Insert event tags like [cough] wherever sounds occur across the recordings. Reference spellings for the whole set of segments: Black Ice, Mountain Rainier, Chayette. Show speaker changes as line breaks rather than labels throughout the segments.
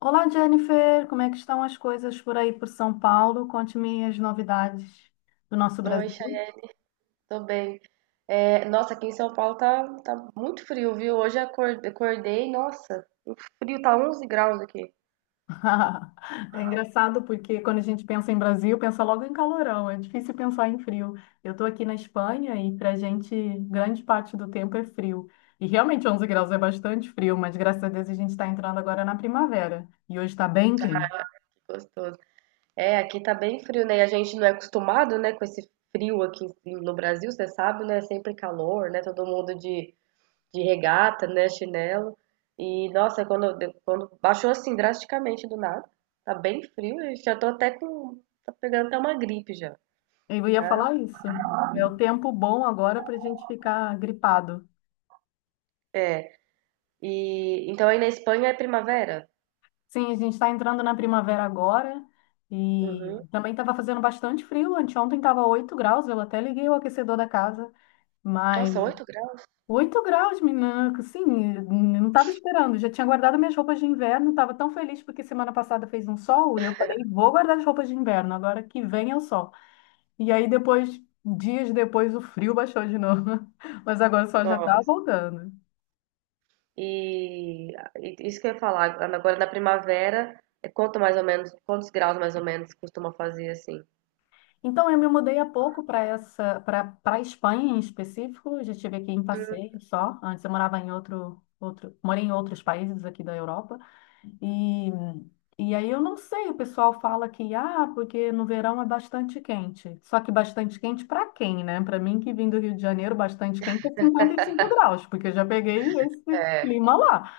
Olá, Jennifer, como é que estão as coisas por aí por São Paulo? Conte-me as novidades do nosso
Oi,
Brasil.
Chayette, tô bem. Nossa, aqui em São Paulo tá muito frio, viu? Hoje acordei, nossa, o frio tá 11 graus aqui.
[laughs] É engraçado porque quando a gente pensa em Brasil, pensa logo em calorão, é difícil pensar em frio. Eu estou aqui na Espanha e para a gente, grande parte do tempo é frio. E realmente 11 graus é bastante frio, mas graças a Deus a gente está entrando agora na primavera. E hoje está bem quente.
Gostoso. É, aqui tá bem frio, né? E a gente não é acostumado, né, com esse frio no Brasil, você sabe, né? Sempre calor, né? Todo mundo de regata, né? Chinelo. E, nossa, quando, quando baixou assim drasticamente do nada, tá bem frio, eu já tô até com. Tá pegando até uma gripe já,
Eu ia
tá?
falar isso. É o tempo bom agora para a gente ficar gripado.
É. E então aí na Espanha é primavera?
Sim, a gente está entrando na primavera agora e
Uhum.
também estava fazendo bastante frio. Anteontem estava 8 graus, eu até liguei o aquecedor da casa, mas
Nossa, 8 graus?
8 graus, menina, sim, não estava esperando. Já tinha guardado minhas roupas de inverno, estava tão feliz porque semana passada fez um sol e eu falei, vou guardar as roupas de inverno, agora que vem é o sol. E aí depois, dias depois, o frio baixou de novo, [laughs] mas agora o sol já está
Nossa.
voltando.
E, e isso que eu ia falar, agora na primavera, quanto mais ou menos, quantos graus mais ou menos costuma fazer assim?
Então, eu me mudei há pouco para essa, para a Espanha em específico. Já estive aqui em passeio só. Antes eu morava em outro, morei em outros países aqui da Europa. E, e aí eu não sei, o pessoal fala que ah, porque no verão é bastante quente. Só que bastante quente para quem, né? Para mim que vim do Rio de Janeiro, bastante quente é 55 graus, porque eu já peguei esse
É,
clima lá.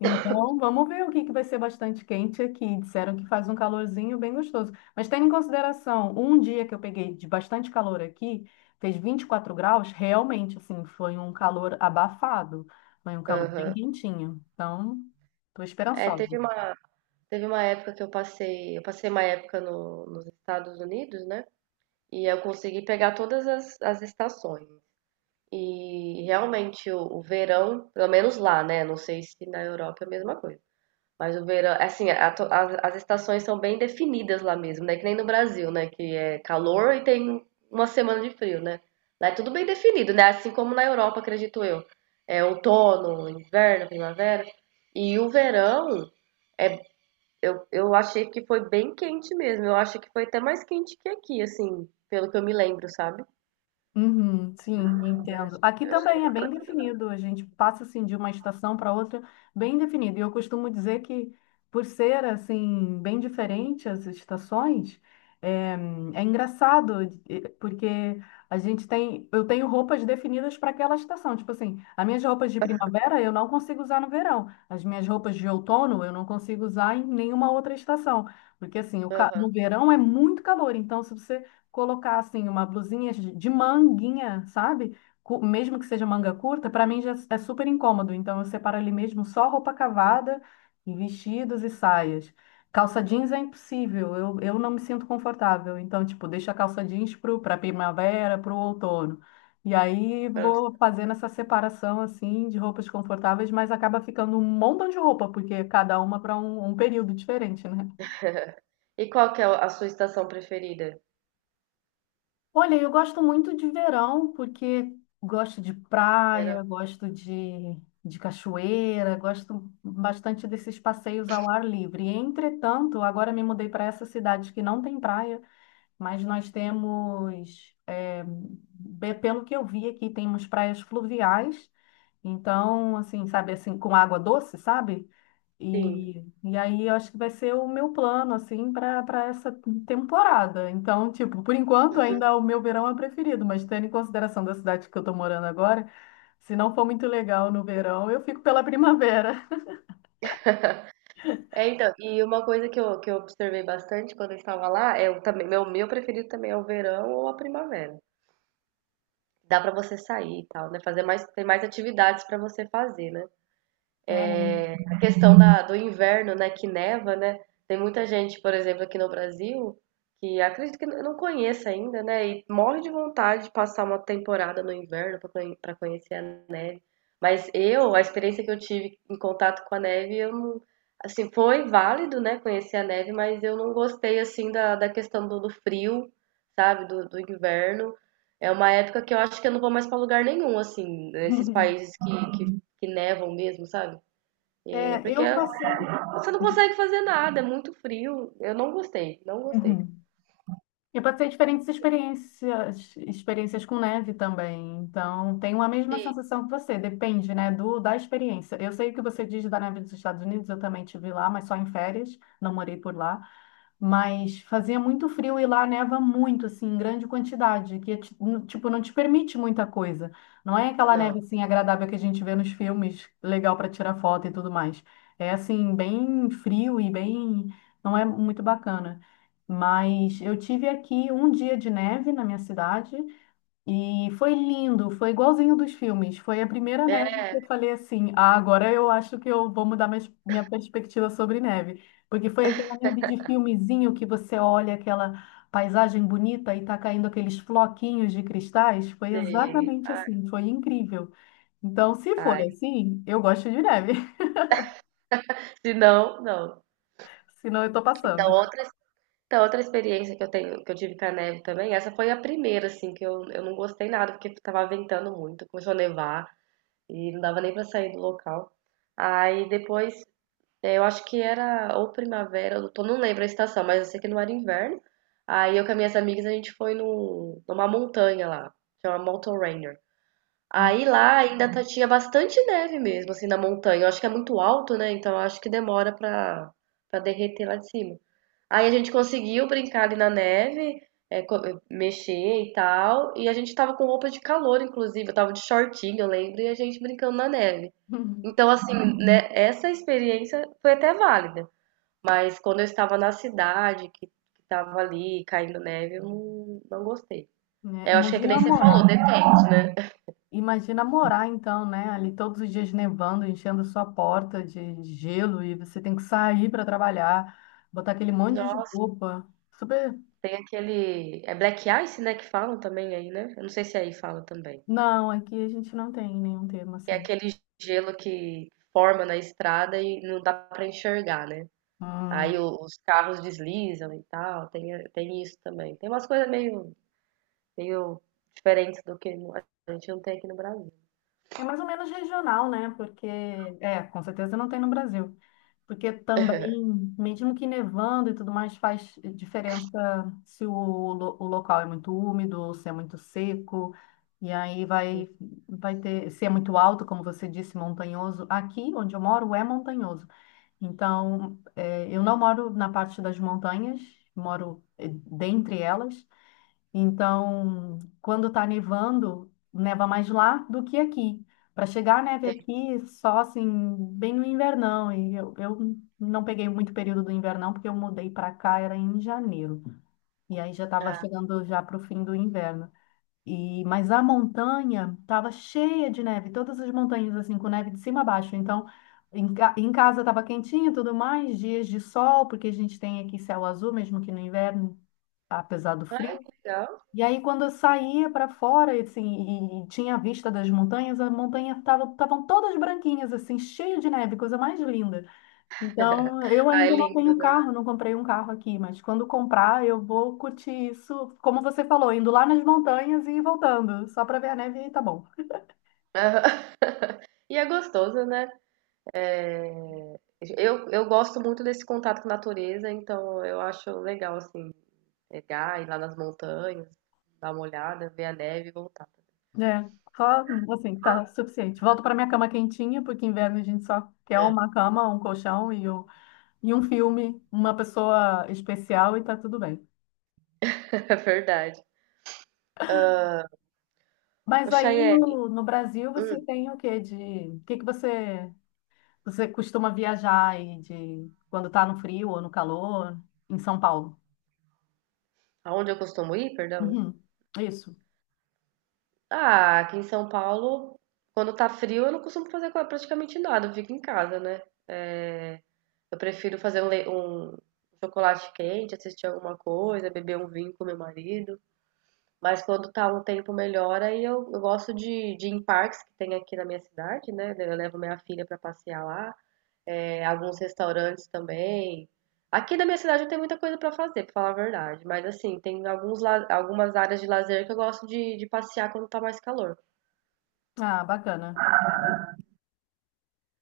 Então, vamos ver o que que vai ser bastante quente aqui. Disseram que faz um calorzinho bem gostoso. Mas tendo em consideração, um dia que eu peguei de bastante calor aqui, fez 24 graus, realmente, assim, foi um calor abafado. Foi um calor bem
aham.
quentinho. Então, estou
É,
esperançosa.
teve uma, teve uma época que eu eu passei uma época no, nos Estados Unidos, né? E eu consegui pegar todas as estações. E realmente o verão, pelo menos lá, né? Não sei se na Europa é a mesma coisa. Mas o verão, é assim, as estações são bem definidas lá mesmo, né? Que nem no Brasil, né? Que é calor e tem uma semana de frio, né? Lá é tudo bem definido, né? Assim como na Europa, acredito eu. É outono, inverno, primavera. E o verão, é, eu achei que foi bem quente mesmo. Eu acho que foi até mais quente que aqui, assim, pelo que eu me lembro, sabe?
Uhum, sim, entendo. Aqui
Eu achei
também é
que...
bem definido, a gente passa assim de uma estação para outra bem definido. E eu costumo dizer que por ser assim bem diferente as estações, é, é engraçado porque a gente tem, eu tenho roupas definidas para aquela estação. Tipo assim, as minhas roupas de primavera eu não consigo usar no verão, as minhas roupas de outono eu não consigo usar em nenhuma outra estação, porque assim,
Aham,
no verão é muito calor, então se você colocar assim uma blusinha de manguinha, sabe? Mesmo que seja manga curta, para mim já é super incômodo. Então eu separo ali mesmo só roupa cavada e vestidos e saias. Calça jeans é impossível, eu não me sinto confortável. Então, tipo, deixo a calça jeans para primavera, para o outono. E aí
pronto.
vou fazendo essa separação assim de roupas confortáveis, mas acaba ficando um montão de roupa, porque cada uma para um, um período diferente, né?
E qual que é a sua estação preferida?
Olha, eu gosto muito de verão, porque gosto de
Verão.
praia, gosto de cachoeira, gosto bastante desses passeios ao ar livre. Entretanto, agora me mudei para essa cidade que não tem praia, mas nós temos, pelo que eu vi aqui, temos praias fluviais. Então, assim, sabe, assim, com água doce, sabe?
Sim.
E aí eu acho que vai ser o meu plano, assim, para essa temporada. Então, tipo, por enquanto
Uhum.
ainda o meu verão é preferido, mas tendo em consideração da cidade que eu tô morando agora, se não for muito legal no verão, eu fico pela primavera.
É, então, e uma coisa que eu observei bastante quando eu estava lá é o também meu preferido também é o verão ou a primavera. Dá pra você sair e tal, né? Fazer mais tem mais atividades pra você fazer, né?
É.
A questão do inverno, né, que neva, né? Tem muita gente, por exemplo, aqui no Brasil, que acredito que não conheça ainda, né? E morre de vontade de passar uma temporada no inverno pra conhecer a. A experiência que eu tive em contato com a neve, eu não, assim, foi válido, né, conhecer a neve, mas eu não gostei assim da questão do frio, sabe, do inverno. É uma época que eu acho que eu não vou mais para lugar nenhum, assim, nesses
[laughs]
países que nevam mesmo, sabe? É
É,
porque
eu passei.
você não consegue fazer nada, é muito frio. Eu não gostei, não gostei.
Uhum. Eu passei diferentes experiências, experiências com neve também. Então, tenho a mesma sensação que você, depende, né, do da experiência. Eu sei o que você diz da neve dos Estados Unidos, eu também tive lá, mas só em férias, não morei por lá. Mas fazia muito frio e lá neva muito, assim, em grande quantidade, que, tipo, não te permite muita coisa. Não é aquela
Não.
neve, assim, agradável que a gente vê nos filmes, legal para tirar foto e tudo mais. É, assim, bem frio e bem... não é muito bacana. Mas eu tive aqui um dia de neve na minha cidade e foi lindo, foi igualzinho dos filmes. Foi a primeira neve que
É,
eu falei assim: ah, agora eu acho que eu vou mudar minha, minha perspectiva sobre neve. Porque foi aquela neve de filmezinho que você olha aquela paisagem bonita e tá caindo aqueles floquinhos de cristais. Foi
sei.
exatamente
Ai,
assim, foi incrível. Então, se for
ai.
assim, eu gosto de neve,
Se não, não.
[laughs] senão eu tô
Então,
passando.
outras então, outra experiência que eu tenho, que eu tive com a neve também, essa foi a primeira, assim, eu não gostei nada, porque tava ventando muito, começou a nevar e não dava nem pra sair do local. Aí depois, eu acho que era ou primavera, não lembro a estação, mas eu sei que não era inverno. Aí eu com as minhas amigas, a gente foi no, numa montanha lá, chama Mountain Rainier. Aí lá tinha bastante neve mesmo, assim, na montanha. Eu acho que é muito alto, né? Então eu acho que demora pra derreter lá de cima. Aí a gente conseguiu brincar ali na neve, mexer e tal. E a gente tava com roupa de calor, inclusive. Eu tava de shortinho, eu lembro, e a gente brincando na neve.
[laughs]
Então, assim, né, essa experiência foi até válida. Mas quando eu estava na cidade, que tava ali caindo neve, eu não, não gostei.
Né?
É, eu acho que é que nem você falou, depende, né?
Imagina morar então, né? Ali todos os dias nevando, enchendo sua porta de gelo e você tem que sair para trabalhar, botar aquele monte de
Nossa.
roupa. Super.
Tem aquele. É Black Ice, né? Que falam também aí, né? Eu não sei se aí fala também.
Não, aqui a gente não tem nenhum termo
Que é
assim.
aquele gelo que forma na estrada e não dá pra enxergar, né?
Hum.
Os carros deslizam e tal. Tem isso também. Tem umas coisas meio diferentes do que a gente não tem aqui no Brasil.
É mais ou menos regional, né? Porque, é, com certeza não tem no Brasil. Porque também,
[laughs]
mesmo que nevando e tudo mais, faz diferença se o, lo- o local é muito úmido, ou se é muito seco, e aí
Sim,
vai, vai ter, se é muito alto, como você disse, montanhoso. Aqui onde eu moro é montanhoso. Então, eu não moro na parte das montanhas, moro dentre elas, então, quando está nevando, neva mais lá do que aqui. Para chegar a neve
tem.
aqui, só assim, bem no invernão. E eu não peguei muito período do invernão, porque eu mudei para cá, era em janeiro. E aí já estava
Ah,
chegando já para o fim do inverno. E, mas a montanha estava cheia de neve, todas as montanhas assim, com neve de cima a baixo. Então, em casa estava quentinho e tudo mais, dias de sol, porque a gente tem aqui céu azul, mesmo que no inverno, apesar do
ah,
frio.
que legal.
E aí, quando eu saía para fora, e, assim, e tinha a vista das montanhas, as montanhas estavam todas branquinhas, assim, cheio de neve, coisa mais linda.
[laughs]
Então, eu
Ah, é
ainda não
lindo,
tenho
né?
carro, não comprei um carro aqui, mas quando comprar, eu vou curtir isso, como você falou, indo lá nas montanhas e voltando, só para ver a neve e tá bom.
Aham. [laughs] E é gostoso, né? É, eu gosto muito desse contato com a natureza, então eu acho legal, assim, pegar, ir lá nas montanhas, dar uma olhada, ver a neve e voltar.
É, só, assim, tá suficiente. Volto para minha cama quentinha, porque inverno a gente só quer
É,
uma cama, um colchão e um filme, uma pessoa especial e tá tudo bem.
[laughs] é verdade. Ô,
Mas aí
Chayane,
no Brasil você
hum,
tem o quê de, o que que você você costuma viajar aí de quando tá no frio ou no calor em São Paulo?
aonde eu costumo ir, perdão?
Uhum, isso.
Ah, aqui em São Paulo, quando tá frio, eu não costumo fazer praticamente nada, eu fico em casa, né? É, eu prefiro fazer um chocolate quente, assistir alguma coisa, beber um vinho com meu marido. Mas quando tá um tempo melhor, aí eu gosto de ir em parques que tem aqui na minha cidade, né? Eu levo minha filha pra passear lá, é, alguns restaurantes também. Aqui na minha cidade não tem muita coisa pra fazer, pra falar a verdade. Mas assim, tem alguns, algumas áreas de lazer que eu gosto de passear quando tá mais calor.
Ah, bacana.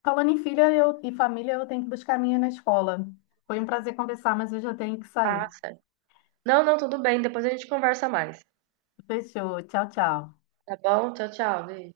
Falando em filha eu, e família, eu tenho que buscar a minha na escola. Foi um prazer conversar, mas eu já tenho que sair.
Ah, sério. Não, não, tudo bem. Depois a gente conversa mais.
Fechou. Tchau, tchau.
Tá bom? Tchau, tchau, beijo.